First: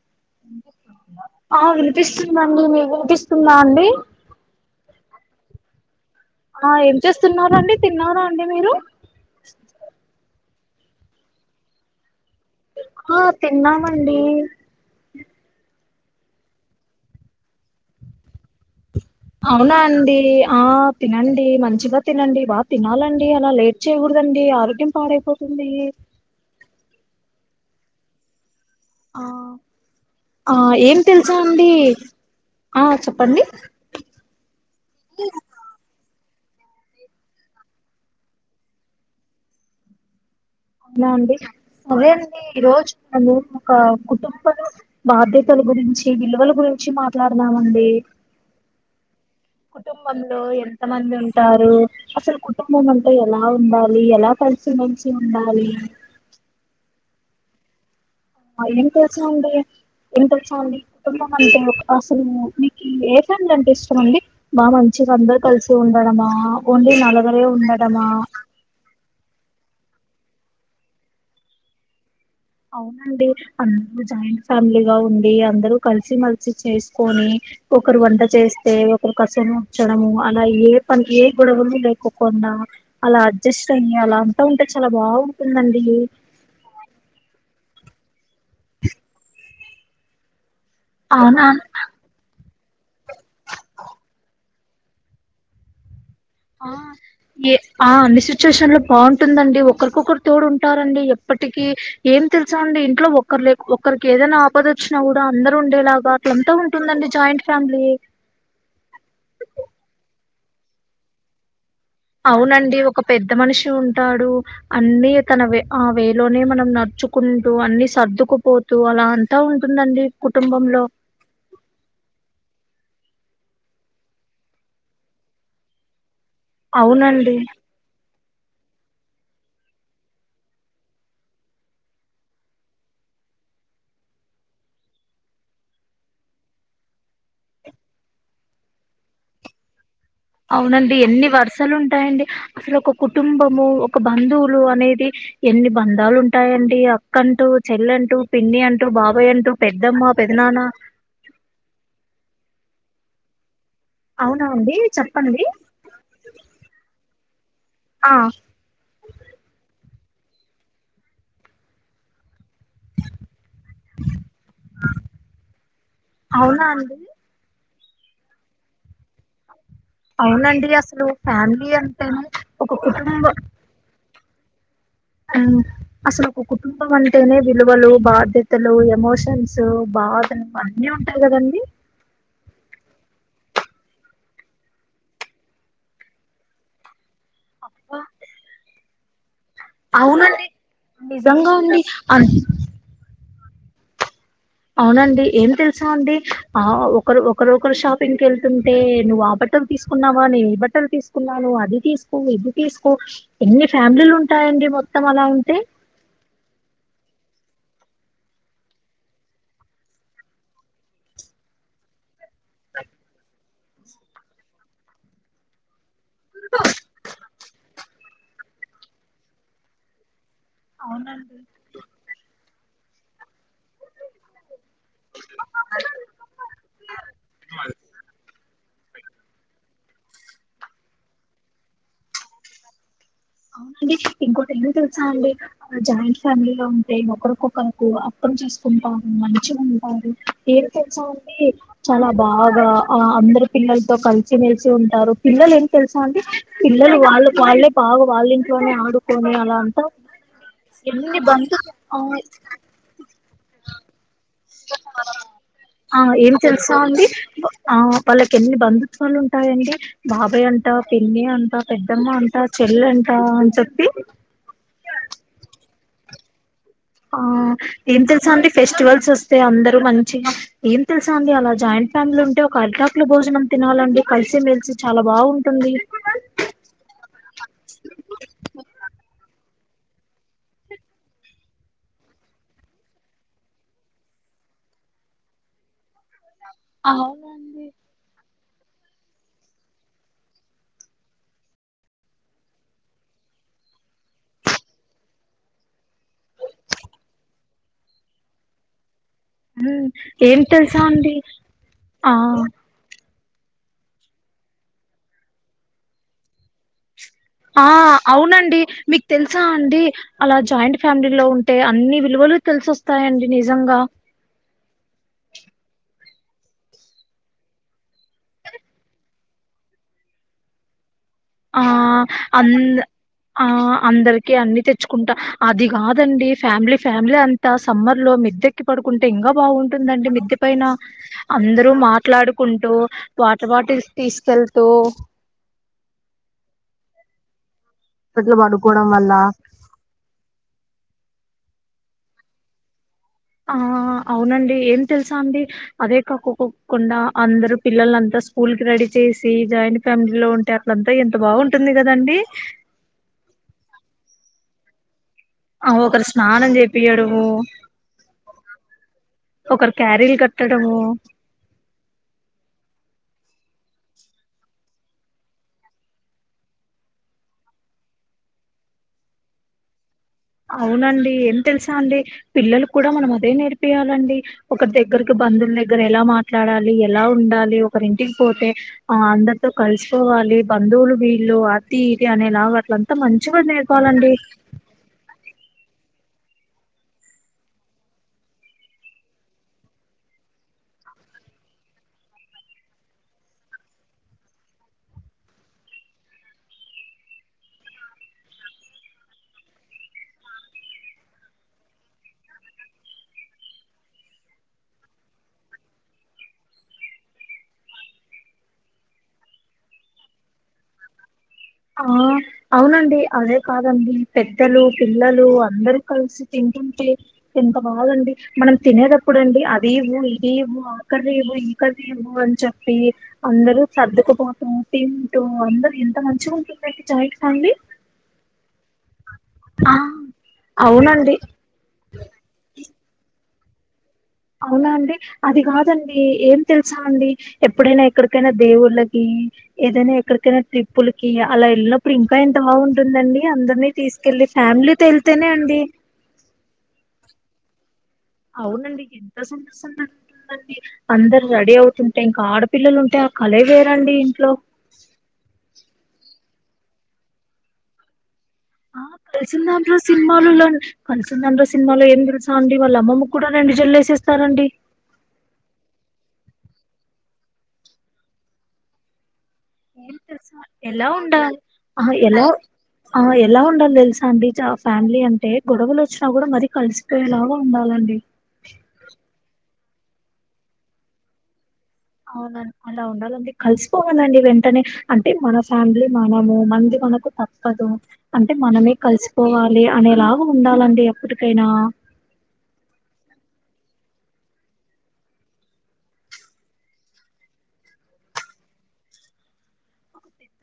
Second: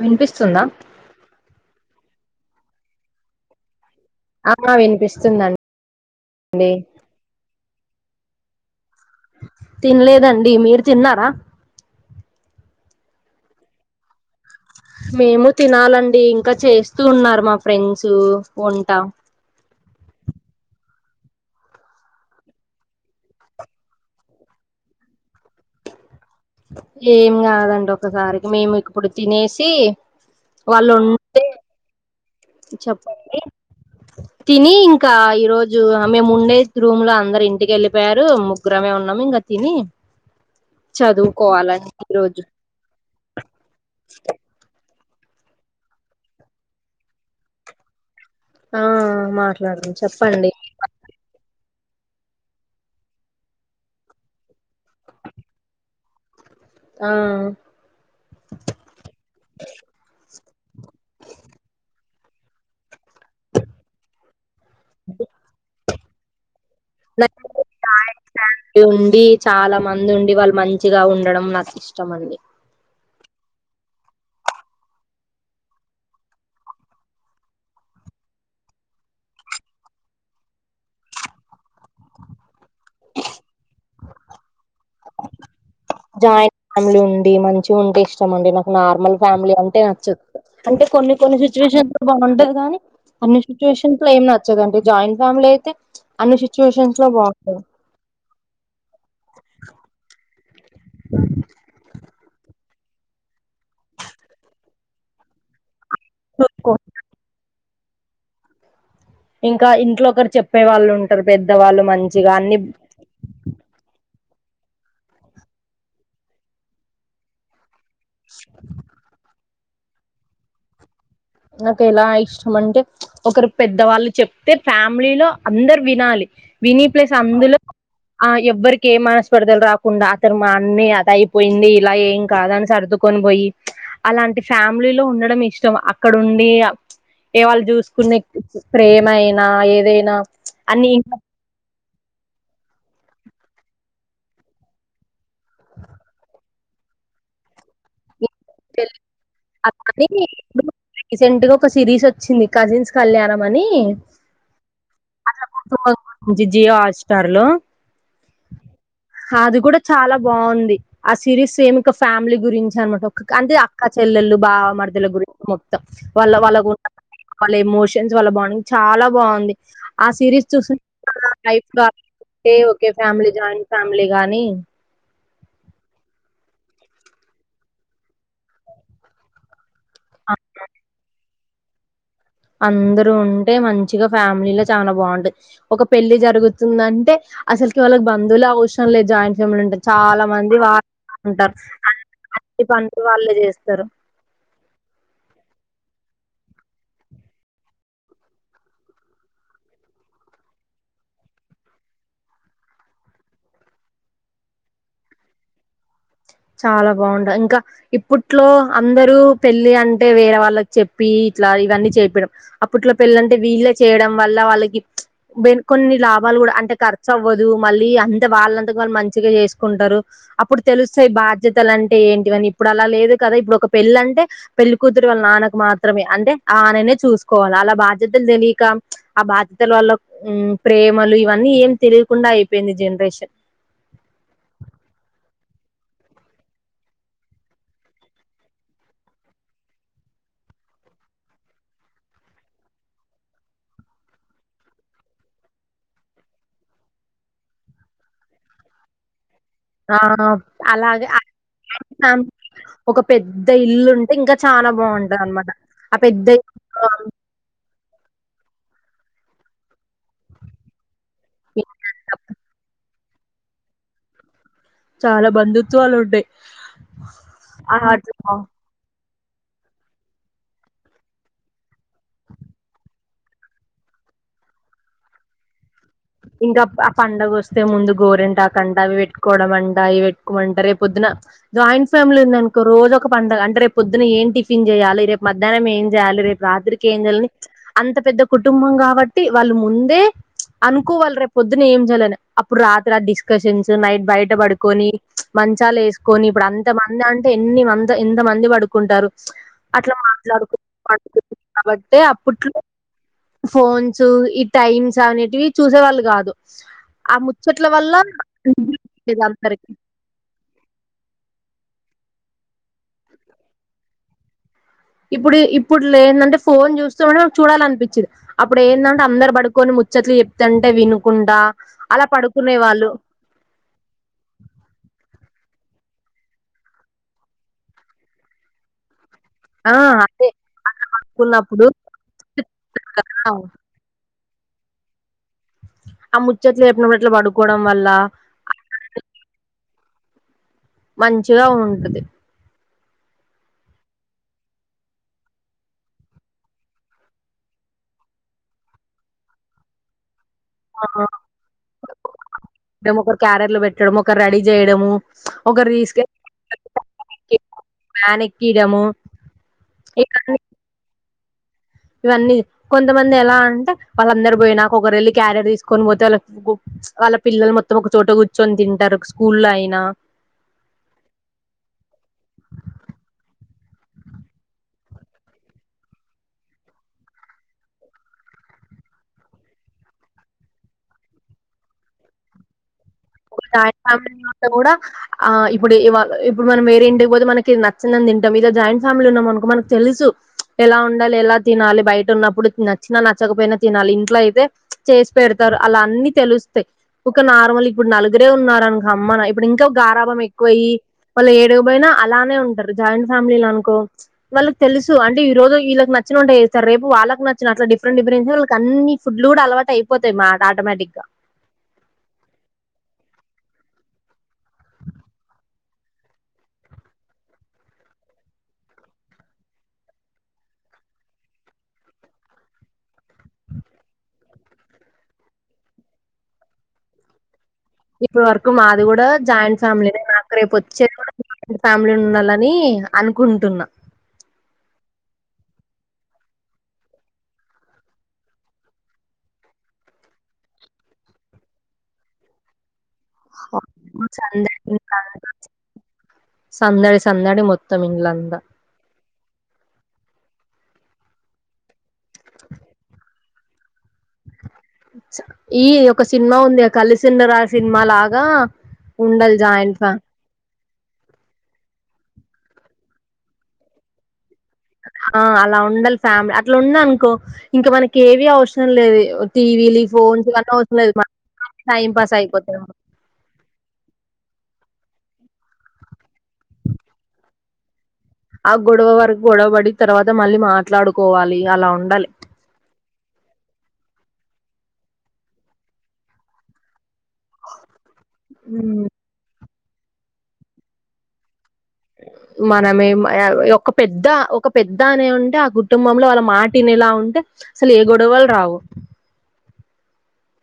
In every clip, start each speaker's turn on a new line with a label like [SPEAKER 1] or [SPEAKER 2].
[SPEAKER 1] వినిపిస్తుందా
[SPEAKER 2] ఆ వినిపిస్తుందండి మీ వినిపిస్తుందా అండి
[SPEAKER 1] ఆ ఆ వినిపిస్తుందండి
[SPEAKER 2] ఆ ఏం చేస్తున్నారండి తిన్నారా అండి మీరు
[SPEAKER 1] తిన్లేదండీ మీరు తిన్నారా
[SPEAKER 2] ఆ తిన్నామండి
[SPEAKER 1] మేము తినాలండి ఇంకా చేస్తూ ఉన్నారు మా ఫ్రెండ్స్ వంటా
[SPEAKER 2] అవునా అండి ఆ తినండి మంచిగా తినండి బాగా తినాలండి అలా లేట్ టు చేయకూడదండి ఆరోగ్యం పాడైపోతుంది
[SPEAKER 1] ఏం కాదండి ఒకసారికి మేము ఇప్పుడు
[SPEAKER 2] ఆ
[SPEAKER 1] తినేసి వాళ్ళు ఉ
[SPEAKER 2] చండి
[SPEAKER 1] చెప్పండి తిని ఇంకా ఈ రోజు మేము ఉండే రూమ్ లో అందరు ఇంటికి వెళ్ళిపోయారు ముగ్గురమే ఉన్నాము ఇంకా తిని
[SPEAKER 2] అవునా అండి అదే అండి ఈ రోజు ను ఒక కుటుంబంలో బాధ్యతల గురించి విలువల గురించి మాట్లాడదామండి
[SPEAKER 1] ఆ మా
[SPEAKER 2] కుటుంబంలో ఎంత మంది ఉంటారు అసలు కుటుంబం అంటా ఎలా ఉండాలి ఎలా కలిసి మేలిసి ఉండాలి
[SPEAKER 1] ఆ
[SPEAKER 2] అవీ ఏం తెలుసు అండి ఇంత చాలా కుటుంబం అంటే అసలు మీకు ఏ ఫ్యామిలీ అంటే ఇష్టం అండి బా మంచిగా అందరు కలిసి ఉండడమా ఓన్లీ
[SPEAKER 1] నాకు
[SPEAKER 2] నలుగురే ఉండడమా
[SPEAKER 1] జాయింట్ ఫ్యామిలీ ఉండి చాలా మంది ఉండి వాళ్ళు మంచిగా ఉండడం నాకు ఇష్టం అండి
[SPEAKER 2] అవునండి అందరు జాయింట్ ఫ్యామిలీగా ఉండి అందరు కలిసి మేలిసి చేసుకొని ఒకరు వంట చేస్తే ఒకరు కసు ఉంచడము అలా ఏ పని ఏ గొడవలు లేకకుండా అలా అడ్జస్ట్ అయ్యి అలా అంతా ఉంటే చాలా బాగుంటుందండి
[SPEAKER 1] జాయింట్ ఫ్యామిలీ ఉండి మంచి ఉంటే ఇష్టం అండి నాకు నార్మల్ ఫ్యామిలీ అంటే నచ్చదు అంటే కొన్ని కొన్ని
[SPEAKER 2] అవునా
[SPEAKER 1] సిచ్యువేషన్ బాగుంటది కాని అన్ని సిట్యుయేషన్స్ లో ఏం నచ్చదండి జాయింట్ ఫ్యామిలీ అయితే అన్ని
[SPEAKER 2] ఆ
[SPEAKER 1] సిచ్యువేషన్స్ లో
[SPEAKER 2] ఏ
[SPEAKER 1] బాగుంటది
[SPEAKER 2] అన్ని సిచ్యుయేషన్ లో బాగుంటుందండి ఒకరికొకరు తోడుం టారండి ఎప్పటికీ ఏం తెలుసా అండి ఇంట్లో ఒక్కరు లే ఒక్కరికి ఏదైనా ఆపద వచ్చినా కూడా అందరు ఉండేలాగ్ బా అట్లా అంతా ఉంటుందండి జాయింట్ ఫ్యామిలీ
[SPEAKER 1] ఇంకా ఇంట్లో ఒకరు చెప్పే వాళ్ళు ఉంటారు పెద్ద వాళ్ళు మం
[SPEAKER 2] అవునండి ఒక పెద్ద మనిషి ఉంటాడు అన్నీ తన వే ఆ వేలోనే మనం నడుచు కుంటూ అన్ని సర్దుకుపోతూ అలా అంతా ఉంటుందండి కుటుంబంలో
[SPEAKER 1] నాకేలా ఇష్టం అంటే ఒకరు పెద్దవాళ్ళు చెప్తే ఫ్యామిలీలో అందరు వినాలి విని ప్లేస్
[SPEAKER 2] అవునండి
[SPEAKER 1] అందులో ఆ ఎవ్వరికి ఏం మనస్పరిదలు రాకుండా అతను మా అన్ని అద అయిపోయింది ఇలా ఏం కాదని సర్దు కొనిబోయి అలాంటి ఫ్యామిలీ లో ఉండడం ఇష్టం అ అక్కడ ఉండి ఏ వాళ్ళు చూసుకునే ప్రేమ అయినా ఏదైనా అన్ని
[SPEAKER 2] అవునండి ఎన్ని వర్ సలు ఉంటాయండి అసలు ఒక కుటుంబము ఒక బంధువులు అనేది ఎన్ని బంధాలు ఉంటాయండి అక్కంటూ చెల్లంటూ పిన్ని అంటూ బాబాయ్ అంటూ పెద్దమ్మ పెద్దనాన్న
[SPEAKER 1] రీసెంట్ గా ఒక సిరీస్ వచ్చింది కజిన్స్ కళ్యాణం అని
[SPEAKER 2] అవునా అండి చెప్పండి
[SPEAKER 1] అన్లా కుటుంబం గురించి జియో హాట్ స్టార్ లో
[SPEAKER 2] ఆ
[SPEAKER 1] హా అది కూడా చాలా బాగుంది ఆ సిరీస్ సేమ్ ఒక ఫ్యామిలీ గురించి అనమాట అంటే కా చెల్లెళ్ళలు బావ మర్దల గురించి మొత్తం వాళ్ళ
[SPEAKER 2] అవునా
[SPEAKER 1] వాళ్ళకు ఉన్న
[SPEAKER 2] అండి
[SPEAKER 1] వాళ్ళ ఎమోషన్స్ వాళ్ళ బాండింగ్ చాలా బాగుంది ఆ సిరీస్
[SPEAKER 2] అవునండి
[SPEAKER 1] చూసి
[SPEAKER 2] అసలు
[SPEAKER 1] నా
[SPEAKER 2] ఫ్యామిలీ
[SPEAKER 1] లైఫ్
[SPEAKER 2] అంటేనే ఒక
[SPEAKER 1] ఒకే
[SPEAKER 2] కుటుంబ
[SPEAKER 1] ఫ్యామిలీ జాయింట్ ఫ్యామిలీ గాని
[SPEAKER 2] ఆ అసలు ఒక కుటుంబం అంటేనే విలువలు బాధ తలు ఎమోషన్స్
[SPEAKER 1] అ-
[SPEAKER 2] బాధలు అన్నీ ఉంటాయి కదండి
[SPEAKER 1] అందరు ఉంటే మంచిగా ఫ్యామిలీల చాలా బాగుంటుంది ఒక పెళ్లి జరుగుతుందంటే అసలుకి వాళ్ళకి బంధువులే అవసరం లేదు జాయింట్ ఫ్యామిలీ అంటే చాలా
[SPEAKER 2] అవునండి
[SPEAKER 1] మంది వాళ్ళే
[SPEAKER 2] నిజంగా
[SPEAKER 1] వాళ్ళుంటారు
[SPEAKER 2] అండి
[SPEAKER 1] అన్ని పనులు వాళ్ళే చేస్తారు
[SPEAKER 2] అవునండి ఏం తెలుసా అండి ఆ ఒకరు ఒకరోకరు షాపింగ్కి వెళ్తుంటే నువ్వు ఆ బట్ బట్టలు తీసుకున్నావా నేను ఈ బట్టలు తీసుకున్నాను అది తీసుకో ఇది తీసుకో ఎన్ని ఫ్యామిలీలు ఉంటాయండి మొత్తం అలా ఉంటే
[SPEAKER 1] చాలా బాగుంటది ఇంకా ఇప్పట్లో అందరూ పెళ్ళి అంటే వేరే వాళ్ళకి చెప్పి ఇట్లా ఇవన్నీ చెపిడం అప్పట్లో పెళ్లంటే వీళ్ళే చేయడం వల్ల వాళ్ళకి బే కొన్ని లాభాలు కూడా అంటే ఖర్చు అవ్వదు మళ్ళీ అంత వాళ్ళంత వాళ్ళు మంచిగా చేసుకుంటారు అప్పుడు సో ఈ
[SPEAKER 2] అవునండి
[SPEAKER 1] బాధ్యతలు అంటే ఏంటివని ఇప్పుడు అలా లేదు కదా ఇప్పుడు ఒక పెళ్ళి అంటే పెళ్లికుతురు వాళ్ల నానక్ మాత్రమే అంటే ఆననే చూసుకోవాలి అలా బాధ్యతలు తెలియక ఆ బాధ్యతల వల్ల ఉ ప్రేమలు ఇవన్నీ ఏం తెలియకుండా అయిపోయింది జనరేషన్
[SPEAKER 2] అవునండి ఇంకోటి ఏమి తెలుసానండి జాయింట్ ఫ్యామిలీలో ఉంటే ఒకరికొకరుకు అర్థం చేసుకుంటారు మంచిగా ఉంటారు ఏం తెచ్చామండి చాలా బాగా ఆ అందరి పిల్లలతో కలిచిమెలిచి ఉంటారు పిల్లలు ఏమి తెలుసా అండి పిల్లలు వాళ్ళు వాళ్ళే బాగా వాళ్ళ ఇంట్లోనే ఆడుకొని అలా అంతా
[SPEAKER 1] ఆ అలాగే
[SPEAKER 2] ఎన్ని బంధు ఆ
[SPEAKER 1] ఒక పెద్ద ఇల్లు ఉంటే ఇంకా చానా బాగుంటది అనమాట ఆ పెద్ద
[SPEAKER 2] ఏం తెలుసా
[SPEAKER 1] ఆ
[SPEAKER 2] అండి ఆ వాళ్ళకి ఎన్ని బంధుత్వాలు ఉంటాయండి బాబాయ్ అం ట పిన్ని అంట పెద్దమ్మ అంట చెల్లి అంట అని చెప్పి
[SPEAKER 1] చాలా బంధుత్వాలు ఉంటాయి
[SPEAKER 2] ఆ ఏం తెలుసా అండి ఫెస్టివల్స్ వస్తే అందరు మంచిగా ఏం తెలుసు అండి అలా జాయింట్ ఫ్యామిలీ ఉంటే ఒక అరిటాకులో భోజనం తినాలండి కలిసి మెలిసి చాలా బాగుంటుంది
[SPEAKER 1] ఇంకా ఆ పండగ వస్తే ముందు గోరెంటాకు అంట అవి పెట్టుకోవడం అంట ఇవి పెట్టుకోమంట రేపు పొద్దున జాయింట్ ఫ్యామిలీ ఉంది అనుకో రోజు ఒక పండగ అంటే రేపు పొద్దున ఏమి టిఫిన్ చేయాలి రేపు మధ్యాహ్నం ఏం చేయాలి రేపు రాత్రి కి ఏం చేయాలి
[SPEAKER 2] అవునండి
[SPEAKER 1] అంత పెద్ద కుటుంబం కాబట్టి వాళ్ళు ముందే కు వాళ్ళ రేపు పొద్దున ఏం చేయాలని అప్పుడు రాత్ర రాత్రికి డిస్కషన్స్ నైట్ బయట పడుకొని మంచాలు వేసుకొని ఇప్పుడు అంత మంది అంటే ఎన్ని మంచ ఎంత మంది పడుకు కుంటారు
[SPEAKER 2] ఉమ్
[SPEAKER 1] అట్లా
[SPEAKER 2] ఏం
[SPEAKER 1] మాట్లాడుకు
[SPEAKER 2] తెలుసా అండి
[SPEAKER 1] కాబట్టి
[SPEAKER 2] ఆ
[SPEAKER 1] అప్పట్లో ఫోన్స్ ఈ టైమ్స్ అనేటివి చూసే వాళ్ళు కాదు ఆ ము
[SPEAKER 2] ఆ అవునండి మీకు తెలుసా
[SPEAKER 1] అందరికి
[SPEAKER 2] అండి అలా జాయింట్ ఫ్యామిలీ లో ఉంటే అన్ని విలువలు తెలిసొస్తాయండి నిజంగా
[SPEAKER 1] ఇప్పుడు ఇప్పుడు లేంటంటే ఫోన్ చూస్తూ ఉంటే చూడాల అనిపించది అప్పుడు ఎందంటే అందరు పడుకొని ముచ్చట్లు చెప్తంటే వినుకుంటా
[SPEAKER 2] ఆ
[SPEAKER 1] అలా పడుకునే
[SPEAKER 2] అంద
[SPEAKER 1] వాళ్ళు
[SPEAKER 2] ఆ అందరికి అన్ని తెచ్చుకుంటా అది కాదండి ఫ్యామిలీ ఫ్యామిలీ అంతా సమ్మర్ లో మెద్ద ఎక్కి పడుకుంటే ఇంకా
[SPEAKER 1] ఆ
[SPEAKER 2] బాగుంటుంది అండి
[SPEAKER 1] అదే
[SPEAKER 2] మిద్దె పైన
[SPEAKER 1] అలా పడుకున్నప్పుడు
[SPEAKER 2] అందరు మాట్లాడుకుంటూ వాటర్ బాటిల్స్ తీసుకెళ్తూ
[SPEAKER 1] ఆ ముచ్చట్లు చెప్పి [unintelligible] పడుకోవడం వల్ల
[SPEAKER 2] ట్లు పడుకోవడం వల్ల
[SPEAKER 1] మంచిగా ఉంటది
[SPEAKER 2] ఆ అవునండి ఏం తెలుసా అండి అదే కాకోకోకుండా అందరు పిల్లల అంతా స్కూల్ కి రెడీ చేసి జాయింట్ ఫ్యామిలీ లో ఉంటారు
[SPEAKER 1] ఆ
[SPEAKER 2] అంతా ఎంత బాగుంటుంది కదండి
[SPEAKER 1] ఒకరు క్యారీలు లో పెట్టడం ఒకరు రెడీ చేయడము
[SPEAKER 2] ఆ ఒకరు స్నానం చెపియాడమూ
[SPEAKER 1] వ్యాన్ ఎక్కియడము ఏ కన్ని
[SPEAKER 2] డము
[SPEAKER 1] ఇవన్నీ కొంతమంది ఎలా అంటే వాళ్ళందరు పోయి నాక ఒకరు వెళ్ళి క్యారియర్ తీసుకొని పోతే వాళ్ళకి వాళ్ళ పిల్లలు మొత్తం ఒక చోట కూర్చొని తింటారు స్కూల్ల్లో అయినా
[SPEAKER 2] అవునండి ఏం తెలుసా అండి పిల్లలు కూడా మనం అదే నేర్పియాలండి ఒకరి దగ్గరకి బంధువుల దగ్గర ఎలా మాట్లాడాలి ఎలా ఉండాలి ఒకరి ఇంటికి పోతే ఆ అందరితో కలిసికోవాలి బంధువులు వీళ్ళు అతి ఇతి అనేలాగా అట్ల అంత మంచిగా నేర్పాలండి
[SPEAKER 1] తే కూడా ఆ ఇప్పుడు ఇవాళ ఇప్పుడు మనం వేరే ఇంటికి పోతే మనకి నచ్చంది తింటాం ఇదో జాయింట్ ఫ్యామిలీ ఉన్నాం అనుకో మనకు తెలుసు ఎలా ఉండాలి ఎలా తినాలి బయట ఉన్నప్పుడు నచ్చినా నచ్చకపోయినా తినాలి ఇంట్లో అయితే చేసి పెడతారు అలా అన్ని తెలుస్తాయి ఒక నార్మల్ ఇప్పుడు నలుగురే ఉన్నారు అనుకో అమ్మన ఇప్పుడు ఇంకా గారాభం ఎక్కువ అయ్యి వాళ్ళు ఏడిగా పోయినా అలానే ఉంటారు జాయింట్ ఫ్యామిలీలు అనుకో వాళ్ళకు తెలుసు అంటే ఈరోజు వీళ్ళకి నచ్చిన వంట చేస్తారు రేపు వాళ్లకు నచ్చిన అట్లా డిఫరెంట్ డిఫరెంట్ వాళ్ళకి అన్ని ఫుడ్లు కూడా అలవాటు అయిపోతాయి మాట ఆటోమేటిక్ గా
[SPEAKER 2] ఆ అవునండి అదే కాదండి పెద్దలు పిల్లలు అందరు కలిసి తింటుంటే ఎంత బాగుంది మనం తినేటప్పుడు అండి అది ఇవ్వు ఇది ఇవ్వు అక్కడవి ఏవో ఇక్కడవి ఏవో అని చెప్పి అందరూ సర్దుకుపోటం తింటూ అందరు ఎంత మంచిగా ఉంటుందండి జాయింట్ ఫ్యామిలీ
[SPEAKER 1] ఇప్పటి వరకు మాది కూడా జాయింట్
[SPEAKER 2] ఆ
[SPEAKER 1] ఫ్యామిలీ నే నాకు రేపు వచ్చే
[SPEAKER 2] అవునండి
[SPEAKER 1] ఫ్యామిలీ ఉండాలని అనుకుంటున్నా
[SPEAKER 2] అవునా అండి అది కాదండి ఏం తెలుసా అండి ఎప్పుడైనా ఎక్కడికైనా దేవుళ్ళకి ఏదైనా ఎక్కడికైనా ట్రిప్పులకి అలా వెళ్ళినప్పుడు ఇంకా ఎంత బాగుంటుందండి అందరినీ తీసుకెళ్ళి ఫ్యామిలీ
[SPEAKER 1] సందడి
[SPEAKER 2] తో వెళ్తేనే అండి
[SPEAKER 1] సందడి సందడి మొత్తం ఇల్లంతా
[SPEAKER 2] అవునండి ఎంత సంతోషంగా ఉంటూ [inaudible] అందరు రెడీ అవుతుంటే ఇంకా ఆడపిల్లలు ఉంటే ఆ కళే వేరండి ఇంట్లో
[SPEAKER 1] ఈ ఒక సినిమా ఉంది ఆ కలిసుందాం సినిమా లాగా
[SPEAKER 2] ఆ
[SPEAKER 1] ఉండాలి
[SPEAKER 2] కలిసుందాం
[SPEAKER 1] జాయింట్ ఫ్యా
[SPEAKER 2] సినిమాలలో లాగా కలిసుందాం రా సినిమాలో ఏం తెలుసా అండి వాళ్ళ అమ్మమ్మ కూడా రెండు జడలు వేసేస్తారండి
[SPEAKER 1] ఆ అలా ఉండాలి ఫ్యామిలీ అట్లా ఉంద అనుకో ఇంకా మనకి ఏవి అవసరం లేదు టీవీలి ఈ
[SPEAKER 2] ఏం
[SPEAKER 1] ఫోన్స్
[SPEAKER 2] తెలుసా
[SPEAKER 1] ఇవన్నీ అవసరం
[SPEAKER 2] ఎలా
[SPEAKER 1] లేదు
[SPEAKER 2] ఉండాలి
[SPEAKER 1] మనకి
[SPEAKER 2] ఆ
[SPEAKER 1] టైం పాస్
[SPEAKER 2] ఎలా
[SPEAKER 1] అయిపోతది మనకి
[SPEAKER 2] ఆ ఎలా ఉండాలో తెలుసా అండి ఫ్యామిలీ అంటే గొడవలు వచ్చినా కూడా మరీ కలిసిపోయేలాగా ఉండాలండి
[SPEAKER 1] ఆ గొడవ వరకు గొడవ పడి తర్వాత మళ్ళీ మాట్లాడుకోవాలి అలా ఉండాలి
[SPEAKER 2] అవున [unintelligible] ఉండాల కలిసిపోవాలండి వెంటనే అంటే మన ఫ్యామిలీ మనము మంది మనకు తప్పదు అంటే మనమే
[SPEAKER 1] ఉమ్
[SPEAKER 2] కలిసికోవాలి అనేలాగా ఉండాలండి ఎప్పటికైనా
[SPEAKER 1] మనమే ఒక పెద్ద ఒక పెద్ద అనే ఉంటే ఆ కుటుంబంలో వాళ్ళ మాట వినేలా ఉంటే అసలు ఏ గొడవలు రావు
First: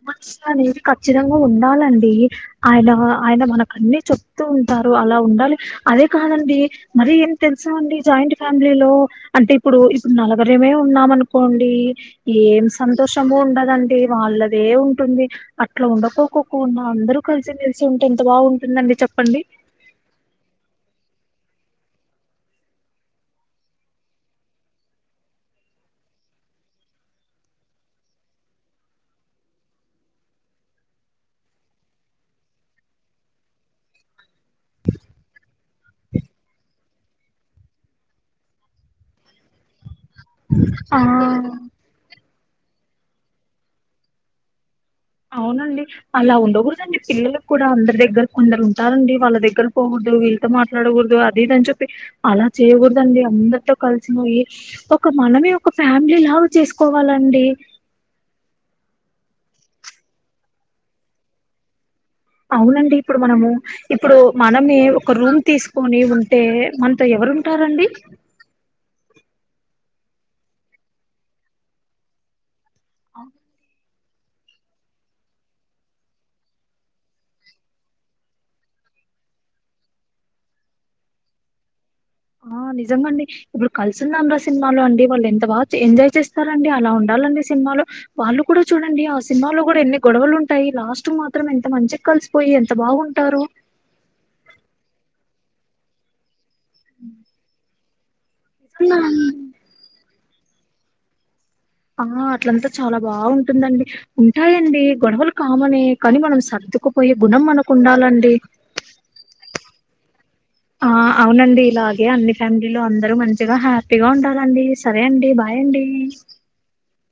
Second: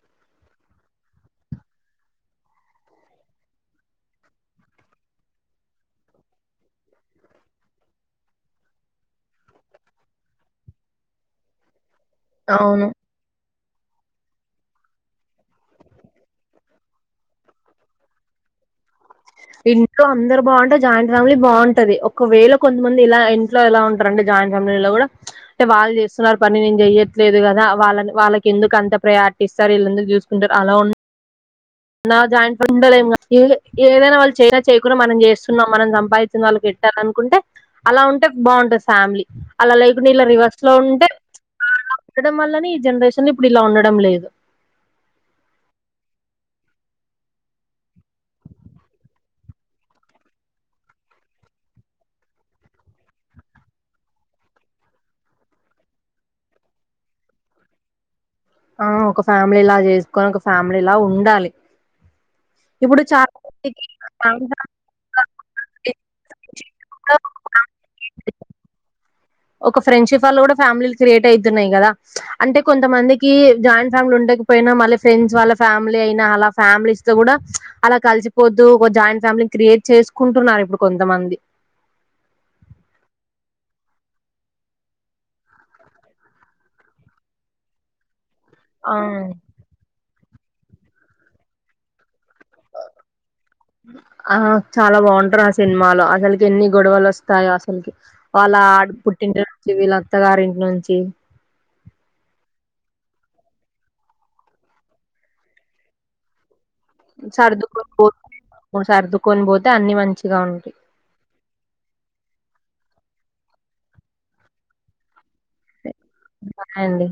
[SPEAKER 2] మస్ అనేది ఖచ్చితంగా ఉండాలండి [unintelligible] ఆయన ఆయన మనకన్నీ చెప్తూ ఉంటారు అలా ఉండాలి అదే కాదండి మరి ఏం తెలుసా అండి జాయింట్ ఫ్యామిలీలో అంటే ఇప్పుడు ఇప్పుడు నలుగురమే ఉన్నాం అనుకోండి ఏం
[SPEAKER 1] అవును
[SPEAKER 2] సంతోషము ఉండదండి వాళ్ళదే ఉంటుంది అట్లా ఉండకోక కుండా అందరూ కలిసి మెలిసి ఉంటే ఎంత బాగుంటుందండి చెప్పండి
[SPEAKER 1] ఇంట్లో అందరు బాగుంటే జాయింట్ ఫ్యామిలీ బాగుంటది ఒకవేళ కొంతమంది ఇలా ఇంట్లో ఇలా ఉంట రెండు జాయింట్ ఫ్యామిలీ లో కూడా అంటే వాళ్ళు చేస్తున్నారు పని నేను చెయట్లేదు కదా వాళ్ళని వాళ్ళకి ఎందుకు అంత ప్రయారిటీ ఇస్తారు వీళ్లని చూసుకుంటారు అలా ఉ నా జాయింట్ [unintelligible] ఏదైనా వాళ్ళు చేయ చేయకుండా మనం చేస్తున్నాం మనం సంపాదించిన వాళ్ళ అనుకుంటే అలా ఉంటే బాగుంటది ఫ్యామిలీ అలా లేకుండా ఇలా రివర్స్ అట్లా
[SPEAKER 2] ఆ
[SPEAKER 1] ఉంటే అలా ఉండడం వల్లనే ఈ జనరేషన్ ఇప్పుడు ఇలా ఉండడం లేదు
[SPEAKER 2] అవునండి అలా ఉండకూడదండి పిల్లలు కూడా అందరి దగ్గర కొందరు ఉంటారండి వాళ్ళ దగ్గర పోకూడదు వీళ్ళ ఎంత మాట్లాడకూడదు అది ఇదిని చెప్పి అలా చేయ్యకూడద అండి అందరితో కలిసి పోయి ఒక మనమే ఒక ఫ్యామిలీ లా చేసుకోవాలండి
[SPEAKER 1] ఆ ఒక ఫ్యామిలీ లా చేసుకొని ఒక ఫ్యామిలీ లా ఉండాలి
[SPEAKER 2] అవునండి ఇప్పుడు మనము ఇప్పుడు
[SPEAKER 1] మందికి
[SPEAKER 2] మనమే ఒక రూమ్ తీసుకొని ఉంటే మనతో ఎవరు టారండి.
[SPEAKER 1] ఒక ఫ్రెండ్షిప్ వల్ల కూడా ఫ్యామిలీలు క్రియేట్ అయితున్నాయి కదా అంటే కొంతమందికి జాయింట్. ఫ్యామిలీ ఉండకపోయినా మళ్ళీ ఫ్రెండ్స్ వాళ్ళ ఫ్యామిలీ అయినా అలా ఫ్యామిలీస్ తో కూడా అలా కలిసి. పొద్దుగా ల జాయింట్ ఫ్యామిలీ క్రియేట్ చేసుకుంటున్నారు ఇప్పుడు కొంతమంది.
[SPEAKER 2] ఆ నిజంగా అండి ష. ఇప్పుడు కలిసుందాం రా సినిమాలో అండి వల్లెంత బాగా చే ఎంజాయ్ చేస్తారు అలా ఉండాలి అండి సినిమాలు. వాళ్లు కూడా చూడండి ఆ సినిమాలో కూడా ఎన్ని. గొడవలు ఉంటాయి లాస్ట్ మాత్రం ఎంత మంచి కలిసి పోయి ఎంత బాగుంటారు.
[SPEAKER 1] అ చాలా బావుంటరు ఆ సినిమాలో అసలుకి ఎన్ని గొడవలు వస్తాయి అసలుకి. వాళ్ళ ఆటు పుట్టింటి నుంచి వీళ్ళ అత్త గారింటి నుంచి.
[SPEAKER 2] ఆ అట్లంతా చాలా బాగుంటుందండి అండి. ఉంటాయండి గొడవలు కామనే కాని మనం సర్దుకు.
[SPEAKER 1] సర్దుకొని పో సర్దుకొని బోతే అన్ని మంచిగా ఉంటాయి.
[SPEAKER 2] ఆ అవునండి ఇలాగే అన్ని ఫ్యామిలీ లో అందరూ మంచిగా హ్యాపీగా ఉండాలండి. సరే అండి బాయ్ అండి.
[SPEAKER 1] బాయ్ అండి.